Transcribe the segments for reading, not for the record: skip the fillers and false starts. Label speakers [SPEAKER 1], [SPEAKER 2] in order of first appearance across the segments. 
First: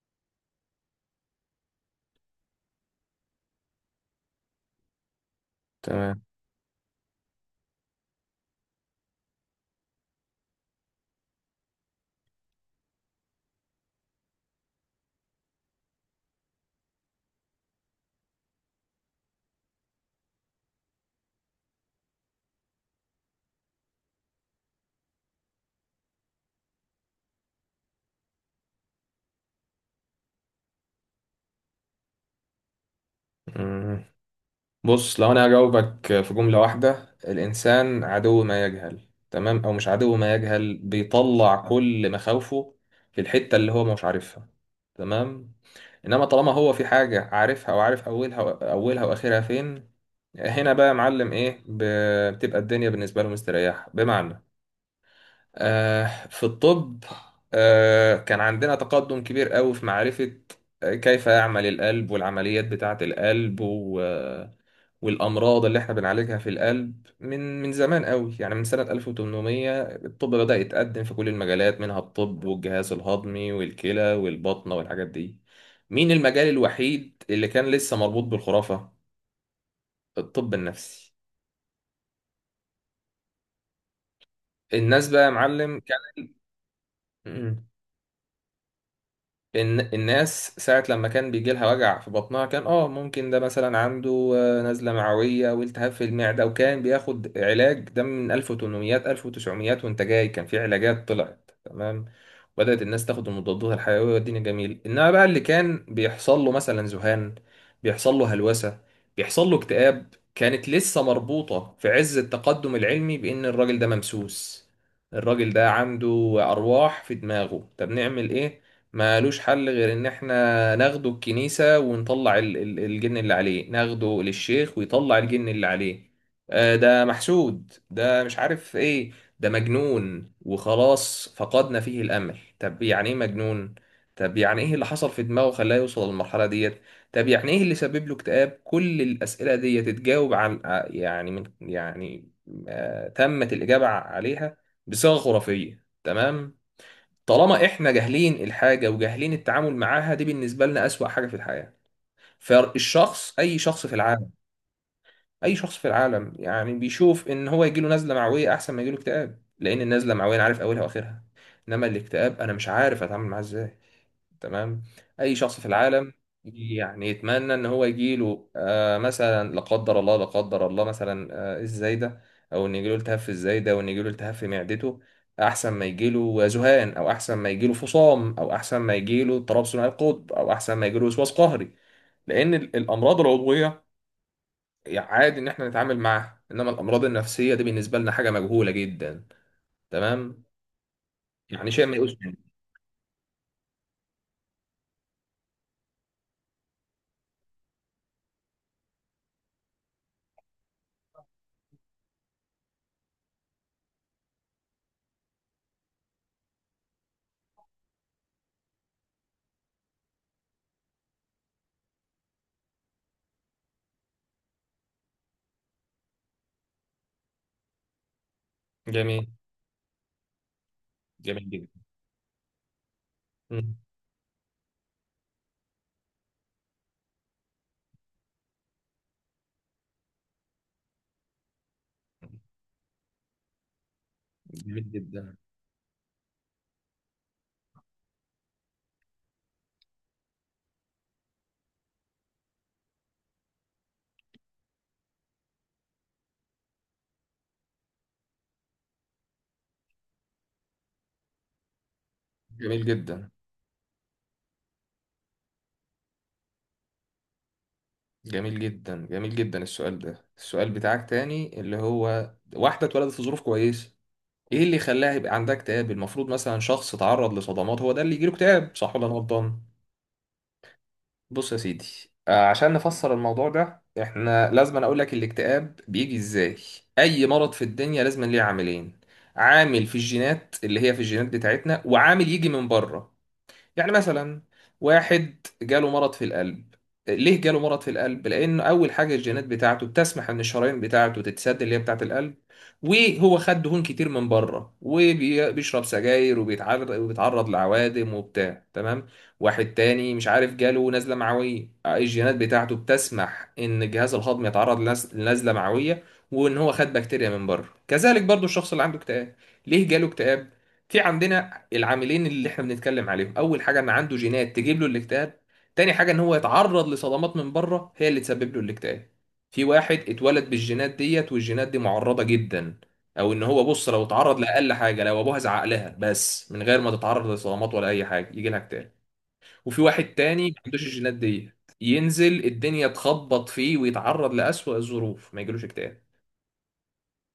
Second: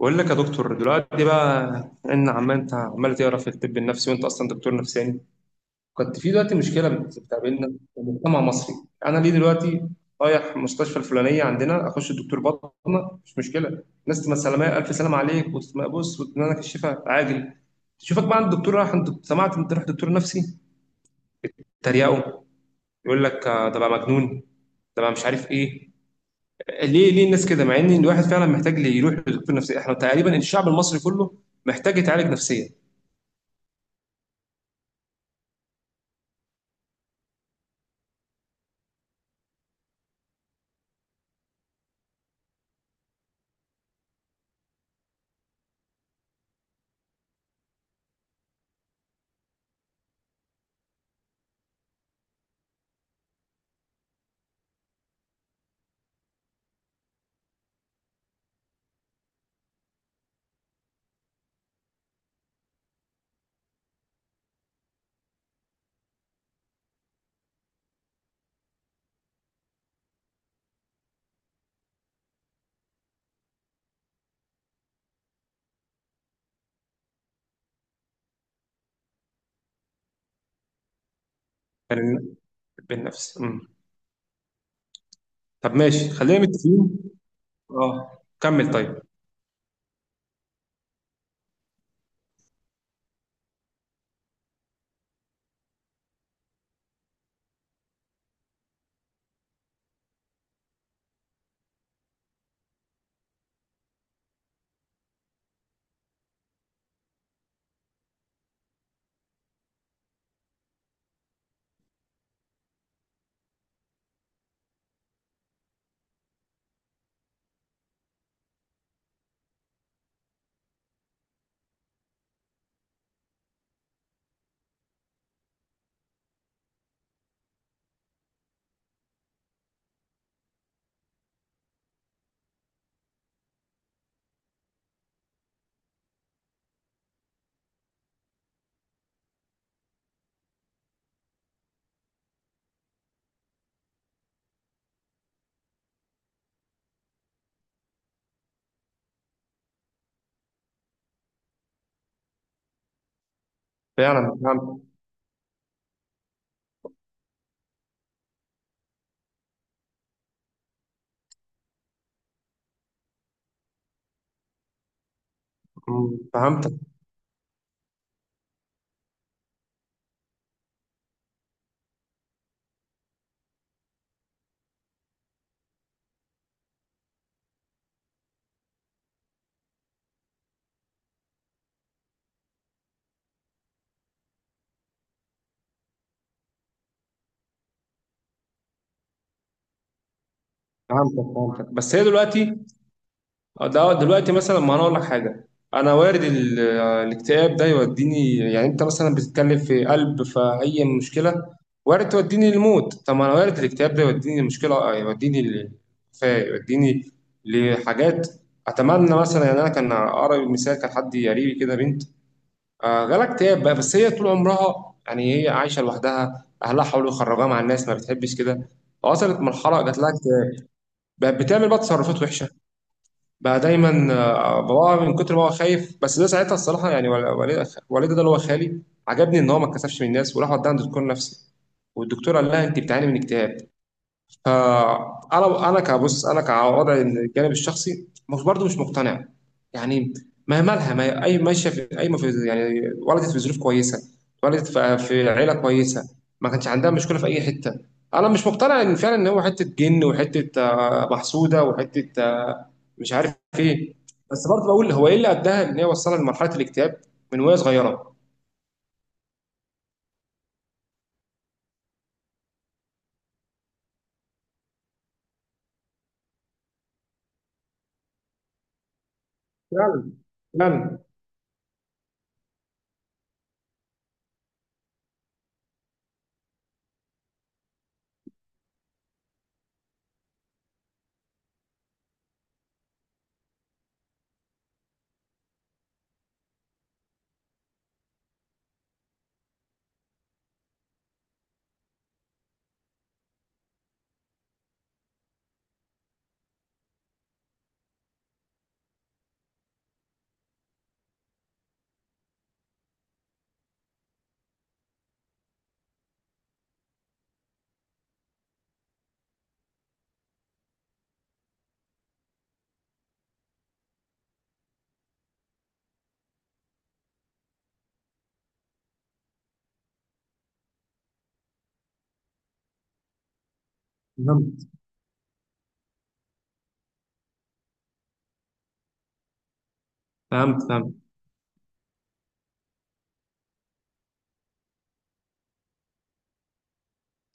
[SPEAKER 1] بقول لك يا دكتور، دلوقتي بقى ان عمال، انت عمال تقرا في الطب النفسي وانت اصلا دكتور نفساني. كنت
[SPEAKER 2] تمام.
[SPEAKER 1] في دلوقتي مشكله بتقابلنا في المجتمع المصري. انا ليه دلوقتي رايح المستشفى الفلانيه عندنا اخش الدكتور بطنه مش مشكله، الناس تبقى سلامه، الف سلام عليك، وتبص وتنالك الشفاء عاجل. تشوفك بقى عند الدكتور، راح عند، سمعت انت رحت دكتور نفسي، تريقه، يقول لك ده بقى مجنون، ده بقى مش عارف ايه. ليه الناس كده، مع ان الواحد فعلا محتاج يروح لدكتور نفسي؟ احنا تقريبا الشعب المصري كله محتاج يتعالج نفسيا.
[SPEAKER 2] مم. بص، لو انا هجاوبك في جملة واحدة، الانسان عدو ما يجهل. تمام؟ او مش عدو ما يجهل، بيطلع كل مخاوفه في الحتة اللي هو مش عارفها. تمام. انما طالما هو في حاجة عارفها وعارف اولها واخرها فين، هنا بقى يا معلم ايه بتبقى الدنيا بالنسبة له مستريحة. بمعنى، في الطب، كان عندنا تقدم كبير قوي في معرفة كيف يعمل القلب، والعمليات بتاعة القلب و... آه، والأمراض اللي احنا بنعالجها في القلب. من زمان قوي، يعني من سنة 1800 الطب بدأ يتقدم في كل المجالات، منها الطب والجهاز الهضمي والكلى والبطنة والحاجات دي. مين المجال الوحيد اللي كان لسه مربوط بالخرافة؟ الطب النفسي.
[SPEAKER 1] كان بالنفس. مم.
[SPEAKER 2] الناس بقى يا
[SPEAKER 1] طب
[SPEAKER 2] معلم
[SPEAKER 1] ماشي، خلينا متفقين.
[SPEAKER 2] كان
[SPEAKER 1] اه، كمل طيب.
[SPEAKER 2] الناس ساعة لما كان بيجي لها وجع في بطنها، كان اه ممكن ده مثلا عنده نزلة معوية والتهاب في المعدة، وكان بياخد علاج ده من 1800 1900 وانت جاي، كان في علاجات طلعت تمام. بدأت الناس تاخد المضادات الحيوية والدنيا جميل، انما بقى اللي كان بيحصل له مثلا ذهان، بيحصل له هلوسة، بيحصل له اكتئاب، كانت لسه مربوطة في عز التقدم العلمي بإن الراجل ده ممسوس، الراجل ده عنده أرواح في دماغه. طب نعمل إيه؟ مالوش حل غير ان احنا ناخده الكنيسة ونطلع الجن اللي عليه، ناخده للشيخ ويطلع الجن اللي عليه. ده محسود، ده مش عارف ايه، ده مجنون وخلاص، فقدنا فيه الامل. طب يعني ايه مجنون؟ طب يعني ايه اللي حصل في دماغه خلاه يوصل للمرحلة ديت؟ طب يعني ايه اللي سبب له اكتئاب؟ كل الاسئلة دي تتجاوب عن ع- يعني من يعني آه، تمت الاجابة عليها بصيغة خرافية. تمام؟ طالما احنا جاهلين الحاجه وجاهلين التعامل معاها، دي بالنسبه لنا اسوأ حاجه في الحياه. فالشخص، اي شخص في العالم،
[SPEAKER 1] فعلا فهمت.
[SPEAKER 2] اي شخص في العالم يعني بيشوف ان هو يجيله نزله معويه احسن ما يجيله اكتئاب، لان النزله المعويه انا عارف اولها واخرها، انما الاكتئاب انا مش عارف اتعامل معاه ازاي. تمام. اي شخص في العالم
[SPEAKER 1] مم. فهمتك
[SPEAKER 2] يعني يتمنى ان هو يجيله آه مثلا لا قدر الله، لا قدر الله مثلا الزايده، او ان يجيله التهاب في الزايده، او ان يجيله التهاب في معدته، احسن ما يجيله ذهان، او احسن ما يجيله فصام، او احسن ما يجيله اضطراب ثنائي القطب، او احسن ما يجيله وسواس قهري. لان الامراض العضويه يعني عادي ان احنا نتعامل معاها، انما الامراض النفسيه دي بالنسبه لنا حاجه مجهوله جدا. تمام.
[SPEAKER 1] فهمتك
[SPEAKER 2] يعني
[SPEAKER 1] فهمتك،
[SPEAKER 2] شيء
[SPEAKER 1] بس
[SPEAKER 2] ما
[SPEAKER 1] هي
[SPEAKER 2] يقوس منه.
[SPEAKER 1] دلوقتي ده دلوقتي مثلا، ما انا اقول لك حاجه، انا وارد الاكتئاب ده يوديني. يعني انت مثلا بتتكلم في قلب، فاي مشكله وارد توديني الموت، طب ما انا وارد الاكتئاب ده يوديني المشكله، يوديني للوفاه، يوديني لحاجات اتمنى مثلا، يعني انا كان اقرب مثال، كان حد قريبي كده بنت جالها اكتئاب بقى. بس هي طول عمرها يعني هي عايشه لوحدها، اهلها حاولوا يخرجوها مع الناس ما بتحبش كده.
[SPEAKER 2] جميل.
[SPEAKER 1] وصلت مرحله، جات لها اكتئاب، بقت
[SPEAKER 2] جميل
[SPEAKER 1] بتعمل
[SPEAKER 2] جدا.
[SPEAKER 1] بقى تصرفات وحشه. بقى
[SPEAKER 2] مم.
[SPEAKER 1] دايما باباها من كتر ما هو خايف. بس ده ساعتها الصراحه، يعني والدي ده اللي هو خالي، عجبني ان هو ما اتكسفش من الناس وراح وداها عند دكتور نفسي، والدكتور قال لها انت بتعاني من اكتئاب.
[SPEAKER 2] جميل جدا
[SPEAKER 1] فانا كبص، انا كوضعي الجانب الشخصي، مش برضه مش مقتنع يعني. ما مالها، ما هي- اي ماشيه في اي، ما في يعني، ولدت في ظروف كويسه، ولدت في عيله كويسه، ما كانش عندها مشكله في اي حته. انا مش مقتنع ان فعلا ان هو حته جن، وحته محسوده، وحته
[SPEAKER 2] جميل
[SPEAKER 1] مش
[SPEAKER 2] جدا
[SPEAKER 1] عارف ايه. بس برضه بقول هو ايه اللي اداها، ان هي وصلها لمرحله الاكتئاب من وهي صغيره؟
[SPEAKER 2] جميل جدا جميل جدا. السؤال ده، السؤال بتاعك تاني، اللي هو واحدة اتولدت في ظروف كويسة، ايه اللي خلاها يبقى عندها اكتئاب؟ المفروض مثلا شخص اتعرض لصدمات هو ده اللي يجيله اكتئاب، صح ولا انا غلطان؟
[SPEAKER 1] فعلا فعلا.
[SPEAKER 2] بص يا سيدي، عشان نفسر الموضوع ده احنا لازم اقول لك الاكتئاب بيجي ازاي. اي مرض في الدنيا لازم ليه عاملين: عامل في الجينات اللي هي في الجينات بتاعتنا، وعامل يجي من بره. يعني مثلا واحد جاله مرض في القلب، ليه جاله مرض في القلب؟ لان اول حاجه الجينات بتاعته بتسمح ان الشرايين بتاعته تتسد اللي هي بتاعه القلب، وهو خد دهون كتير من بره وبيشرب سجاير وبيتعرض لعوادم وبتاع. تمام. واحد تاني مش عارف جاله نزله معويه، الجينات بتاعته بتسمح ان الجهاز الهضمي يتعرض لنزله معويه، وان هو خد بكتيريا من بره. كذلك برضو الشخص اللي عنده اكتئاب، ليه جاله اكتئاب؟ في عندنا العاملين اللي احنا بنتكلم عليهم: اول حاجه ان عنده جينات تجيب له الاكتئاب، تاني حاجه ان هو يتعرض لصدمات من بره هي اللي تسبب له الاكتئاب. في واحد اتولد بالجينات ديت، والجينات دي معرضه جدا، او ان هو بص لو اتعرض
[SPEAKER 1] فهمت
[SPEAKER 2] لاقل حاجه، لو ابوها زعق لها بس من غير ما تتعرض لصدمات ولا اي حاجه، يجي لها اكتئاب. وفي واحد تاني ما
[SPEAKER 1] فهمت
[SPEAKER 2] عندوش
[SPEAKER 1] فهمت
[SPEAKER 2] الجينات ديت، ينزل الدنيا تخبط فيه ويتعرض لأسوأ الظروف ما يجيلوش اكتئاب.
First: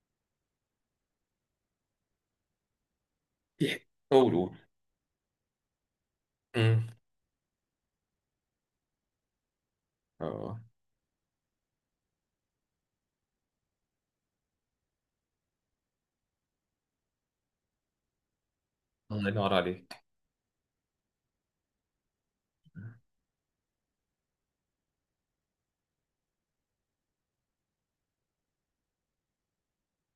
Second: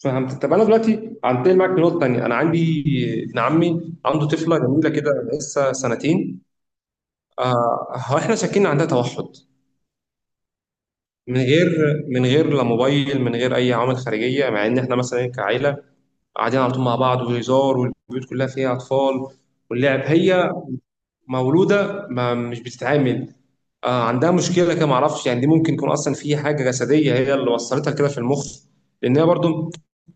[SPEAKER 1] فهمت. طب انا دلوقتي هنتقل معاك لنقطه تانيه. انا عندي ابن
[SPEAKER 2] يح-
[SPEAKER 1] عمي عنده
[SPEAKER 2] قول قول.
[SPEAKER 1] طفله جميله كده لسه سنتين،
[SPEAKER 2] امم
[SPEAKER 1] آه، هو احنا شاكين عندها توحد.
[SPEAKER 2] اه.
[SPEAKER 1] من غير من غير لا موبايل، من غير اي عوامل خارجيه، مع ان احنا مثلا كعائله قاعدين على طول مع بعض وهزار، والبيوت كلها فيها اطفال
[SPEAKER 2] الله ينور
[SPEAKER 1] واللعب.
[SPEAKER 2] عليك.
[SPEAKER 1] هي مولوده ما مش بتتعامل، آه عندها مشكله كده ما اعرفش. يعني دي ممكن يكون اصلا في حاجه جسديه هي اللي وصلتها كده في المخ؟ لان هي برضو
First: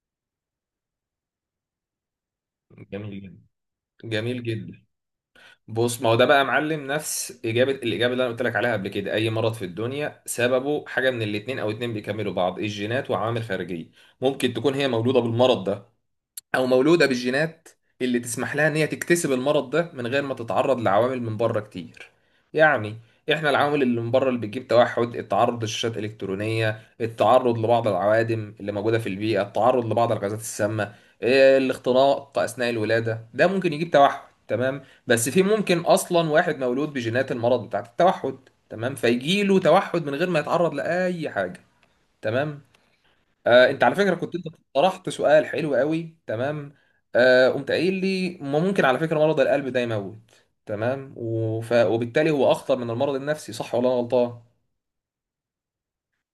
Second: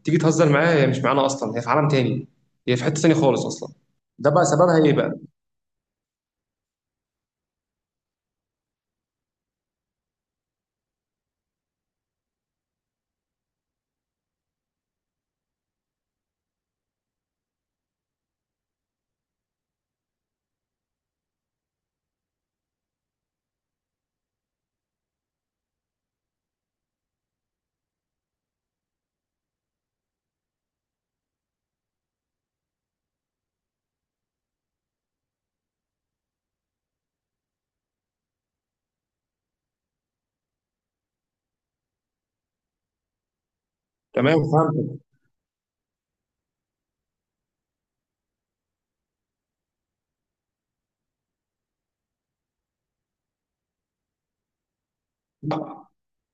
[SPEAKER 1] تيجي تهزر معاها هي مش معانا اصلا، هي في عالم تاني، هي في حته تانيه
[SPEAKER 2] جميل جدا.
[SPEAKER 1] خالص اصلا. ده
[SPEAKER 2] جميل
[SPEAKER 1] بقى
[SPEAKER 2] جدا.
[SPEAKER 1] سببها ايه بقى؟
[SPEAKER 2] بص، ما هو ده بقى يا معلم نفس الاجابه اللي انا قلت لك عليها قبل كده. اي مرض في الدنيا سببه حاجه من الاتنين، او اتنين بيكملوا بعض: الجينات وعوامل خارجيه. ممكن تكون هي مولوده بالمرض ده، او مولوده بالجينات اللي تسمح لها ان هي تكتسب المرض ده من غير ما تتعرض لعوامل من بره كتير. يعني احنا العوامل اللي من بره اللي بتجيب توحد: التعرض لشاشات الكترونيه، التعرض لبعض العوادم اللي موجوده في البيئه، التعرض لبعض الغازات السامه، إيه، الاختناق اثناء الولاده ده ممكن يجيب توحد. تمام. بس في ممكن اصلا واحد مولود بجينات المرض بتاعت التوحد، تمام، فيجيله توحد من غير ما يتعرض لاي حاجه. تمام. انت على فكره كنت
[SPEAKER 1] تمام
[SPEAKER 2] انت
[SPEAKER 1] فهمت.
[SPEAKER 2] طرحت سؤال حلو قوي. تمام. قمت قايل لي ما ممكن على فكره مرض القلب ده يموت، تمام، وف... وبالتالي هو اخطر من المرض النفسي، صح ولا انا غلطان؟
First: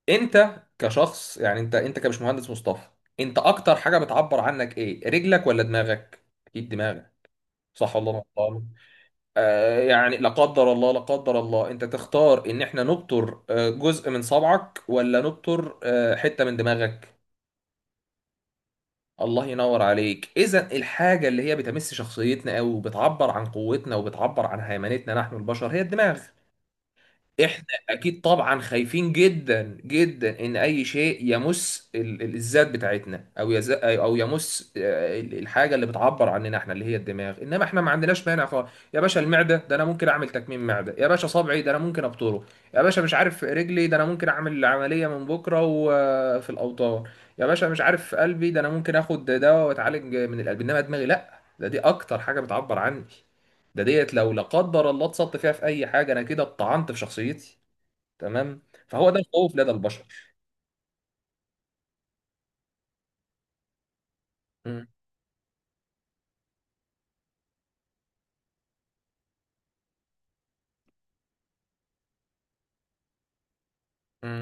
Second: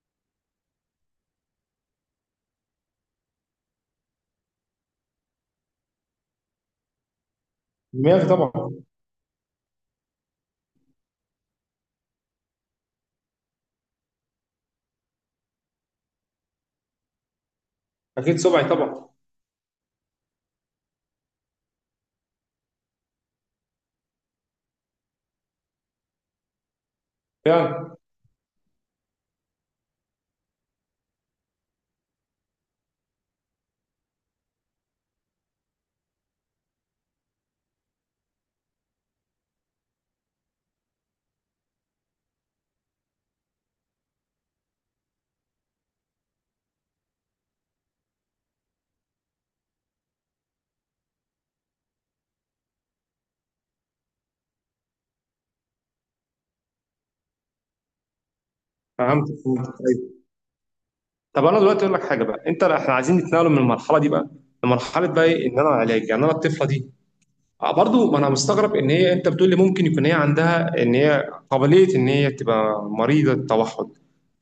[SPEAKER 2] انت كشخص، يعني انت كمش مهندس مصطفى، انت اكتر حاجه بتعبر عنك ايه؟ رجلك ولا دماغك؟ اكيد دماغك، صح ولا انا
[SPEAKER 1] دماغي
[SPEAKER 2] غلطان؟
[SPEAKER 1] طبعا.
[SPEAKER 2] يعني لا قدر الله، لا قدر الله، انت تختار ان احنا نبتر جزء من صبعك، ولا نبتر حته من دماغك؟
[SPEAKER 1] اكيد سبعي طبعا.
[SPEAKER 2] الله ينور عليك. اذا الحاجه اللي هي بتمس شخصيتنا او بتعبر عن قوتنا وبتعبر عن هيمنتنا نحن البشر هي الدماغ. احنا
[SPEAKER 1] فعلا.
[SPEAKER 2] اكيد طبعا خايفين جدا جدا ان اي شيء يمس الذات بتاعتنا، او يز... او يمس آه، الحاجه اللي بتعبر عننا احنا، اللي هي الدماغ. انما احنا ما عندناش مانع خالص. يا باشا المعده ده انا ممكن اعمل تكميم معده، يا باشا صبعي ده انا ممكن ابطره، يا باشا مش عارف رجلي ده انا ممكن اعمل عمليه من بكره وفي الاوطان، يا باشا مش عارف قلبي ده انا ممكن اخد دواء واتعالج من القلب. انما دماغي لا، ده دي اكتر حاجه بتعبر عني، ده ديت لو لا قدر الله اتسطت فيها في اي حاجه، انا كده اتطعنت في شخصيتي. تمام. فهو ده
[SPEAKER 1] فهمت
[SPEAKER 2] الخوف
[SPEAKER 1] فهمت.
[SPEAKER 2] لدى البشر.
[SPEAKER 1] أيوة. طب انا دلوقتي اقول لك حاجه بقى انت، احنا عايزين نتنقل من المرحله دي بقى
[SPEAKER 2] مم.
[SPEAKER 1] لمرحله بقى ايه ان انا علاج، يعني انا الطفله دي برضو، ما انا مستغرب ان هي، انت بتقول لي ممكن يكون هي عندها، ان هي قابليه ان هي تبقى مريضه توحد.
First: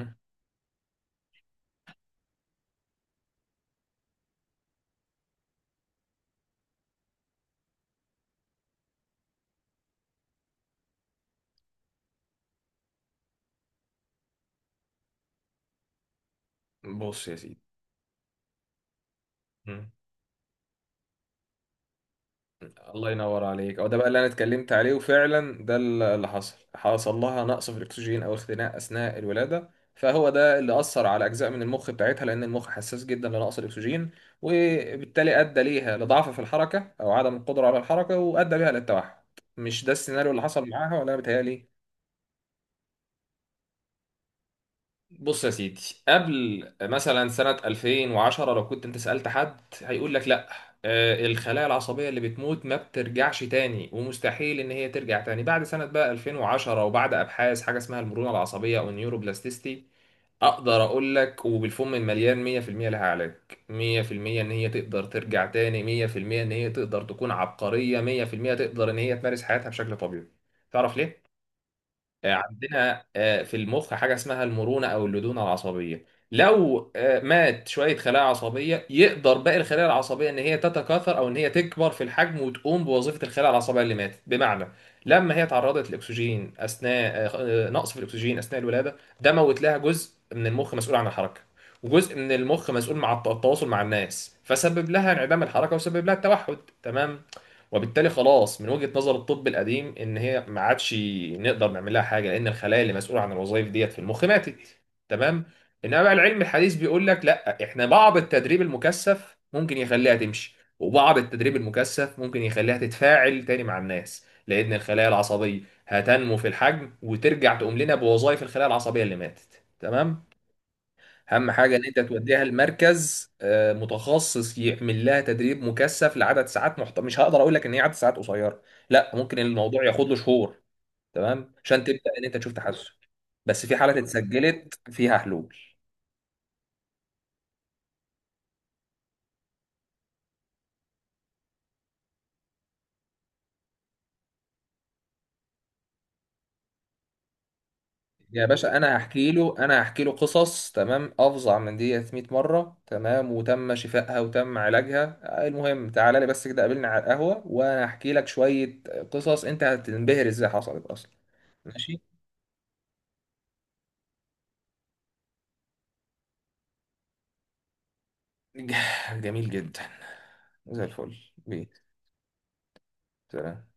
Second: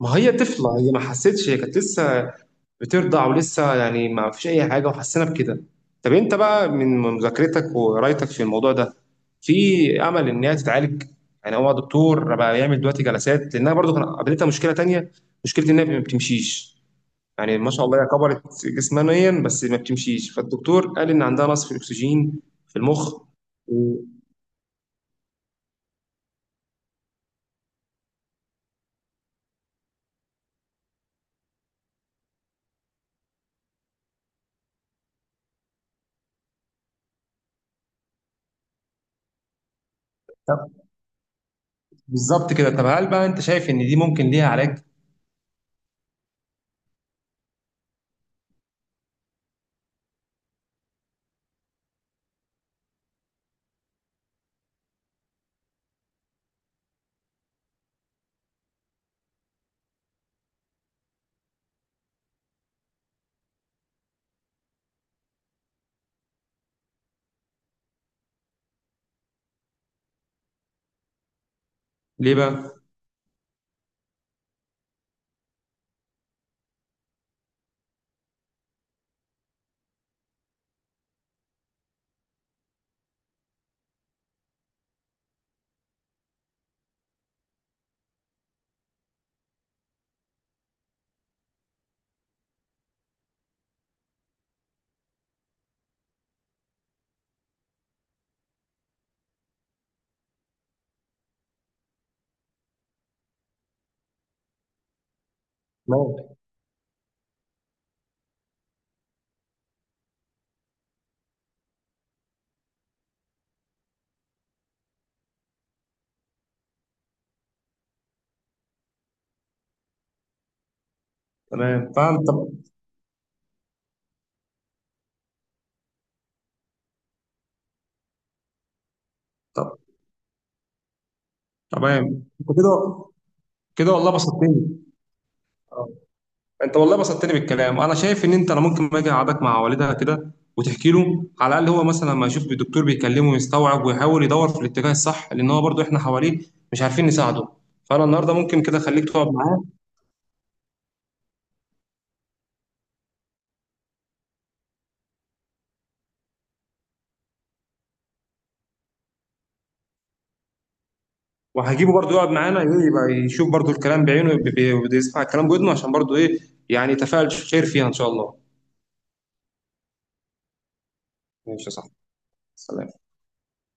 [SPEAKER 1] ما هي طفله، هي ما حستش، هي كانت لسه بترضع، ولسه يعني ما فيش اي حاجه، وحسينا بكده. طب انت بقى من مذاكرتك وقرايتك في الموضوع ده، في امل ان هي تتعالج؟ يعني هو دكتور بقى يعمل دلوقتي جلسات، لانها برضو كان قابلتها مشكله تانية، مشكله ان هي ما بتمشيش.
[SPEAKER 2] بص يا
[SPEAKER 1] يعني
[SPEAKER 2] سيدي.
[SPEAKER 1] ما شاء الله هي كبرت جسمانيا بس ما
[SPEAKER 2] مم.
[SPEAKER 1] بتمشيش، فالدكتور قال ان عندها نقص في الاكسجين في
[SPEAKER 2] الله
[SPEAKER 1] المخ
[SPEAKER 2] ينور عليك. او ده
[SPEAKER 1] و-
[SPEAKER 2] بقى اللي انا اتكلمت عليه، وفعلا ده اللي حصل. حصل لها نقص في الاكسجين او اختناق اثناء الولاده، فهو ده اللي اثر على اجزاء من المخ بتاعتها، لان المخ حساس جدا لنقص الاكسجين، وبالتالي ادى ليها لضعف في الحركه او عدم القدره على الحركه، وادى بيها للتوحد. مش ده السيناريو اللي حصل
[SPEAKER 1] طب
[SPEAKER 2] معاها ولا أنا بيتهيألي؟
[SPEAKER 1] بالظبط كده. طب هل بقى انت شايف ان دي ممكن ليها علاج؟
[SPEAKER 2] بص يا سيدي، قبل مثلا سنة 2010 لو كنت انت سألت حد هيقول لك لا، الخلايا العصبية اللي بتموت ما بترجعش تاني، ومستحيل ان هي ترجع تاني. بعد سنة بقى 2010 وبعد ابحاث حاجة اسمها المرونة العصبية او النيوروبلاستيستي، اقدر اقول لك وبالفم المليان 100% لها علاج. 100% ان هي تقدر ترجع تاني. 100% ان هي تقدر تكون عبقرية. 100% تقدر ان هي تمارس حياتها بشكل طبيعي. تعرف ليه؟
[SPEAKER 1] ليه بقى؟
[SPEAKER 2] عندنا في المخ حاجة اسمها المرونة أو اللدونة العصبية. لو مات شوية خلايا عصبية، يقدر باقي الخلايا العصبية إن هي تتكاثر أو إن هي تكبر في الحجم وتقوم بوظيفة الخلايا العصبية اللي ماتت. بمعنى، لما هي تعرضت للأكسجين أثناء، نقص في الأكسجين أثناء الولادة، ده موت لها جزء من المخ مسؤول عن الحركة، وجزء من المخ مسؤول مع التواصل مع الناس، فسبب لها انعدام الحركة وسبب لها التوحد. تمام. وبالتالي خلاص، من وجهة نظر الطب القديم، ان هي ما عادش نقدر نعمل لها حاجه، لان الخلايا اللي مسؤوله عن الوظائف ديت في المخ ماتت. تمام. انما بقى
[SPEAKER 1] تمام.
[SPEAKER 2] العلم الحديث بيقول لك لا، احنا بعض التدريب المكثف ممكن يخليها تمشي، وبعض التدريب المكثف ممكن يخليها تتفاعل تاني مع الناس، لان الخلايا العصبيه هتنمو في الحجم وترجع تقوم لنا بوظائف الخلايا العصبيه اللي ماتت. تمام. اهم حاجه ان
[SPEAKER 1] تمام
[SPEAKER 2] انت
[SPEAKER 1] فاهم.
[SPEAKER 2] توديها
[SPEAKER 1] طب.
[SPEAKER 2] لمركز متخصص يعمل لها تدريب مكثف لعدد ساعات مش هقدر اقول لك ان هي عدد ساعات قصيره، لا ممكن
[SPEAKER 1] طب
[SPEAKER 2] الموضوع ياخد له شهور. تمام، عشان تبدا
[SPEAKER 1] تمام،
[SPEAKER 2] ان انت
[SPEAKER 1] انت
[SPEAKER 2] تشوف تحسن.
[SPEAKER 1] كده،
[SPEAKER 2] بس في
[SPEAKER 1] كده
[SPEAKER 2] حالات
[SPEAKER 1] والله بسطتني.
[SPEAKER 2] اتسجلت فيها حلول.
[SPEAKER 1] آه. انت والله بسطتني بالكلام. انا شايف ان انت، انا ممكن ما اجي اقعدك مع والدها كده وتحكي له، على الاقل هو مثلا لما يشوف الدكتور بيكلمه ويستوعب ويحاول يدور في الاتجاه الصح، لان هو برضو احنا حواليه مش عارفين نساعده. فانا النهارده
[SPEAKER 2] يا
[SPEAKER 1] ممكن
[SPEAKER 2] باشا
[SPEAKER 1] كده
[SPEAKER 2] انا
[SPEAKER 1] اخليك تقعد
[SPEAKER 2] هحكي له،
[SPEAKER 1] معاه،
[SPEAKER 2] انا هحكي له قصص تمام افظع من دي 100 مره، تمام، وتم شفائها وتم علاجها. المهم تعالى لي بس كده، قابلني على القهوه وانا هحكي لك شويه قصص انت هتنبهر ازاي حصلت اصلا.
[SPEAKER 1] وهجيبه
[SPEAKER 2] ماشي.
[SPEAKER 1] برضه يقعد معانا ايه، يبقى يشوف برضه الكلام بعينه، بيسمع الكلام بودنه عشان برضه ايه، يعني يتفاعل. خير فيها ان شاء الله.
[SPEAKER 2] ج- جميل جدا. زي الفل
[SPEAKER 1] ماشي يا
[SPEAKER 2] بيه.
[SPEAKER 1] صاحبي. سلام.
[SPEAKER 2] سلام.